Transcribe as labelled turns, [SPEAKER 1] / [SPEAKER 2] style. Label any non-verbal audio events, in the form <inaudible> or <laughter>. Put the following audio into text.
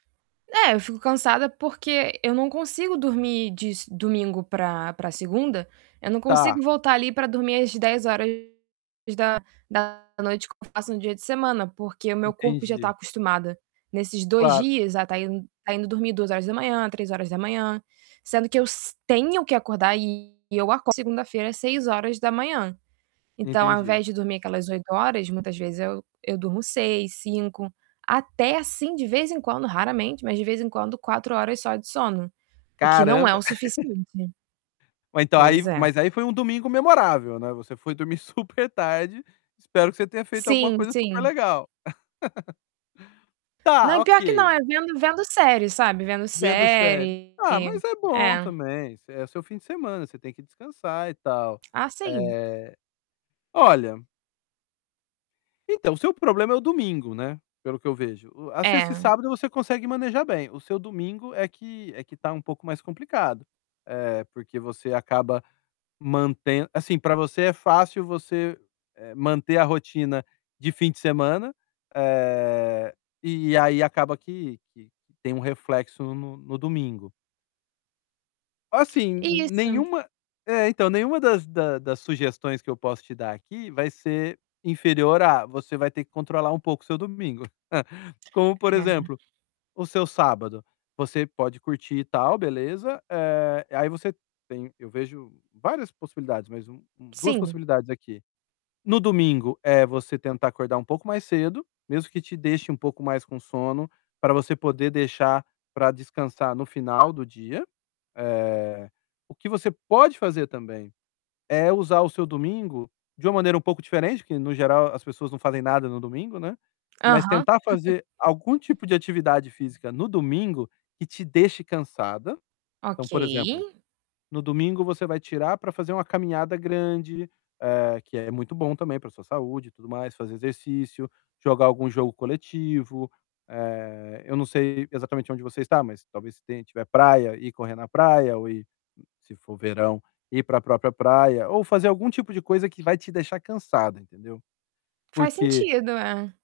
[SPEAKER 1] É, eu fico cansada porque eu não consigo dormir de domingo pra pra segunda, eu não consigo
[SPEAKER 2] Tá.
[SPEAKER 1] voltar ali pra dormir às 22:00 que eu faço no dia de semana, porque o meu corpo já tá
[SPEAKER 2] Entendi.
[SPEAKER 1] acostumado nesses 2
[SPEAKER 2] Claro.
[SPEAKER 1] dias a estar indo estar indo dormir 02:00, 03:00, sendo que eu s tenho que acordar e eu acordo segunda-feira 06:00. Então ao
[SPEAKER 2] Entendi.
[SPEAKER 1] invés de dormir aquelas 8 horas, muitas vezes eu eu durmo 6, 5. Até assim, de vez em quando, raramente, mas de vez em quando, 4 horas só de sono, o que não é
[SPEAKER 2] Caramba!
[SPEAKER 1] o
[SPEAKER 2] <chuckles>
[SPEAKER 1] suficiente.
[SPEAKER 2] Ou então aí
[SPEAKER 1] Pois é.
[SPEAKER 2] mas aí foi um domingo memorável, né? Você foi dormir super tarde. Espero que você tenha feito alguma
[SPEAKER 1] Sim,
[SPEAKER 2] coisa super
[SPEAKER 1] sim.
[SPEAKER 2] legal. <laughs> Tá,
[SPEAKER 1] Não, pior que não.
[SPEAKER 2] ok.
[SPEAKER 1] É vendo vendo série, sabe? Vendo
[SPEAKER 2] Vendo série.
[SPEAKER 1] série.
[SPEAKER 2] Ah, mas é bom
[SPEAKER 1] É.
[SPEAKER 2] também. É seu fim de semana, você tem que descansar e tal.
[SPEAKER 1] Ah, sim.
[SPEAKER 2] Eh, olha então o seu problema é o domingo, né, pelo que eu vejo. A sexta e
[SPEAKER 1] É.
[SPEAKER 2] sábado você consegue manejar bem, o seu domingo é que é que tá um pouco mais complicado, eh, porque você acaba mantem assim, pra você é fácil você, eh, manter a rotina de fim de semana, eh, e aí acaba que que tem um reflexo no no domingo. Assim, n
[SPEAKER 1] Isso.
[SPEAKER 2] nenhuma é, então nenhuma das da das sugestões que eu posso te dar aqui vai ser inferior a: "Você vai ter que controlar um pouco o seu domingo". <chuckles> Como, por
[SPEAKER 1] É.
[SPEAKER 2] exemplo, o seu sábado, você pode curtir e tal, beleza. Eh, aí você tem eu vejo várias possibilidades, mas um um 2
[SPEAKER 1] Sim.
[SPEAKER 2] possibilidades aqui. No domingo, é você tentar acordar um pouco mais cedo, mesmo que te deixe um pouco mais com sono, pra você poder deixar pra descansar no final do dia. Eh, o que você pode fazer também é usar o seu domingo de uma maneira um pouco diferente, porque no geral as pessoas não fazem nada no domingo, né.
[SPEAKER 1] Aham.
[SPEAKER 2] Mas
[SPEAKER 1] <chuckles>
[SPEAKER 2] tentar fazer algum tipo de atividade física no domingo que te deixe cansada. Então,
[SPEAKER 1] Ok.
[SPEAKER 2] por exemplo, no domingo você vai tirar pra fazer uma caminhada grande, eh, que é muito bom também pra sua saúde e tudo mais, fazer exercício, jogar algum jogo coletivo. Eh, eu não sei exatamente onde você está, mas talvez se tem se tiver praia, ir correr na praia ou ir, se for verão, ir pra própria praia ou fazer algum tipo de coisa que vai te deixar cansada, entendeu?
[SPEAKER 1] Faz
[SPEAKER 2] Porque
[SPEAKER 1] sentido, é.